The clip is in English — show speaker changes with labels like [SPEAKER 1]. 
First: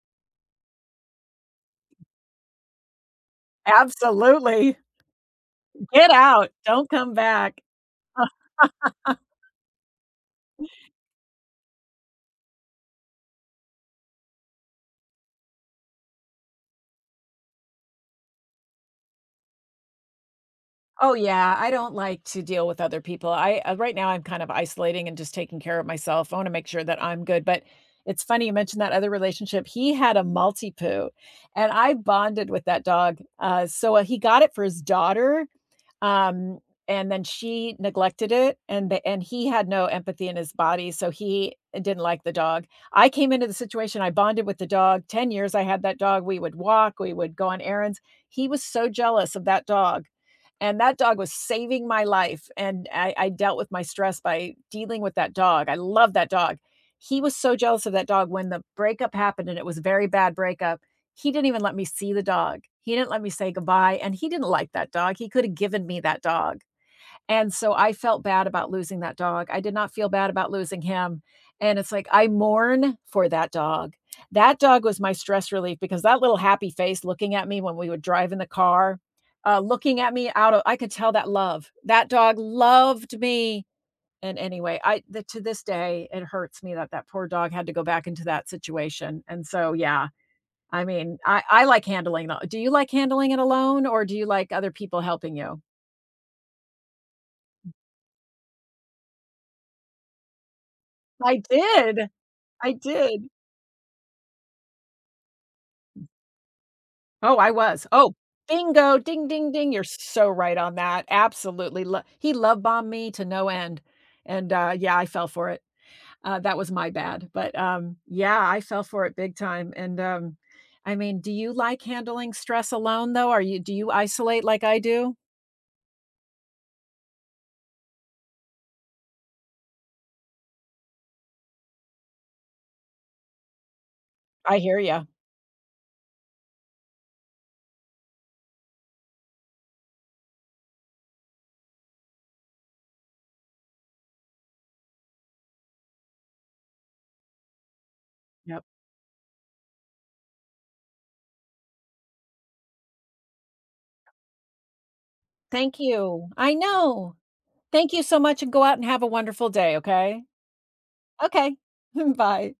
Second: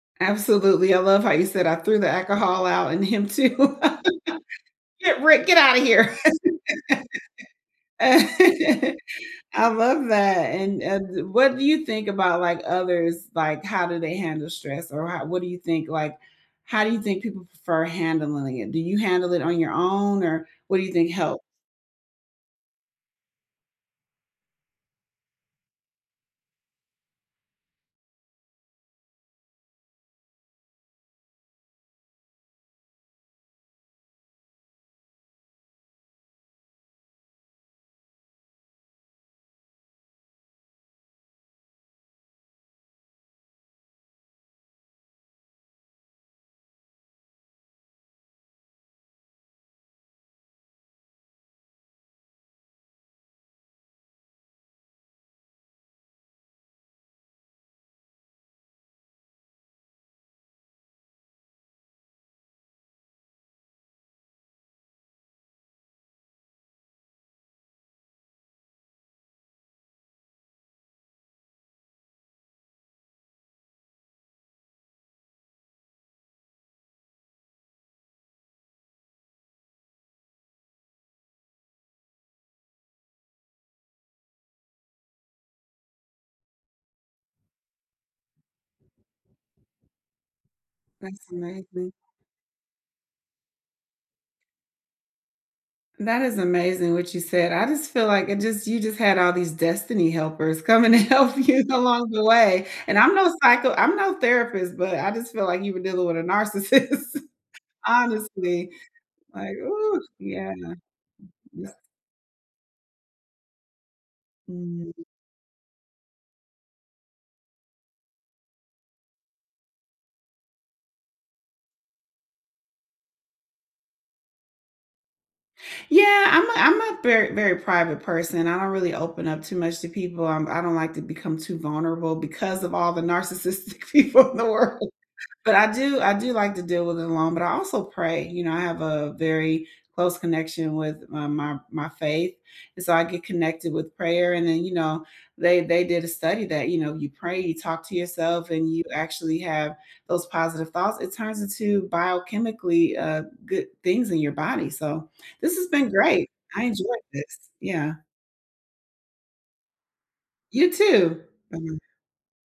[SPEAKER 1] Absolutely, I love how you said I threw the alcohol out in him too,
[SPEAKER 2] Absolutely.
[SPEAKER 1] get Rick, get out of
[SPEAKER 2] Get
[SPEAKER 1] here,
[SPEAKER 2] out, don't come back.
[SPEAKER 1] I love that, and and what do you think about, like, others like how do they handle stress or how what do you think? Like, how do you think people prefer handling it? Do you handle it on your own or what do you think
[SPEAKER 2] Oh
[SPEAKER 1] help?
[SPEAKER 2] yeah, I don't like to deal with other people, I, uh right now I'm kind of isolating and just taking care of myself, I wanna make sure that I'm good, but it's funny you mentioned that other relationship, he had a Maltipoo, and I bonded with that dog, uh, so, uh, he got it for his daughter, um, and then she neglected it, and and he had no empathy in his body, so he didn't like the dog. I came into the situation, I bonded with the dog, 10 years I had that dog, we would walk, we would go on errands. He was so jealous of that dog, and that dog was saving my life, and I I dealt with my stress by dealing with that dog, I love that dog, he was so jealous of that dog when the breakup happened and it was a very bad breakup, he didn't even let me see the dog, he didn't let me say goodbye, and he didn't like that dog. He could have given me that dog, and so I felt bad about losing that dog, I did not feel bad about losing him, and it's like I mourn for that dog, that dog was my stress relief because that little happy face looking at me when we would drive in the car, uh, looking at me out of I could tell that love, that dog loved me. And any way, I to this day, it hurts me that that poor dog had to go back into that situation, and so, yeah, I mean,
[SPEAKER 1] That's
[SPEAKER 2] I I like
[SPEAKER 1] amazing.
[SPEAKER 2] handling that do you like handling it alone or do you like other people helping you?
[SPEAKER 1] That is amazing what you said, I just feel like it just you just had all these destiny helpers coming to
[SPEAKER 2] I
[SPEAKER 1] help you
[SPEAKER 2] did,
[SPEAKER 1] along the way
[SPEAKER 2] I
[SPEAKER 1] and I'm
[SPEAKER 2] did.
[SPEAKER 1] no psycho I'm no therapist, but I just feel like you were dealing with a narcissist,
[SPEAKER 2] Oh, I was, oh,
[SPEAKER 1] honestly,
[SPEAKER 2] bingo, ding ding
[SPEAKER 1] like,
[SPEAKER 2] ding, you're
[SPEAKER 1] ooh,
[SPEAKER 2] so
[SPEAKER 1] yeah.
[SPEAKER 2] right on that.
[SPEAKER 1] Yep.
[SPEAKER 2] Absolutely, lo he love bombed me to no end, and, uh, yeah,
[SPEAKER 1] Mm.
[SPEAKER 2] I fell for it, uh, that was my bad, but, um, yeah, I fell for it big time, and, um, I mean, do you like handling stress alone though? Are you do you isolate like I do?
[SPEAKER 1] Yeah, I'm a I'm a very very private person, I don't really open up too much to people, um, I don't like to become too vulnerable because of all the narcissistic people in the
[SPEAKER 2] I hear
[SPEAKER 1] world,
[SPEAKER 2] ya.
[SPEAKER 1] but I do I do like to deal with it alone, but I also pray, you know, I have a very close connection with my my my, faith and so I get connected with prayer and then you know, they they did a study that, you know, you pray, you talk to yourself
[SPEAKER 2] Yup.
[SPEAKER 1] and you actually have those positive thoughts. It turns into biochemically, uh, good things in your body, so this has
[SPEAKER 2] Thank
[SPEAKER 1] been great.
[SPEAKER 2] you, I
[SPEAKER 1] I enjoyed
[SPEAKER 2] know,
[SPEAKER 1] this,
[SPEAKER 2] thank
[SPEAKER 1] yeah.
[SPEAKER 2] you so much and go out and have a wonderful day, okay?
[SPEAKER 1] You too!
[SPEAKER 2] Okay.
[SPEAKER 1] [unintelligible]
[SPEAKER 2] Bye.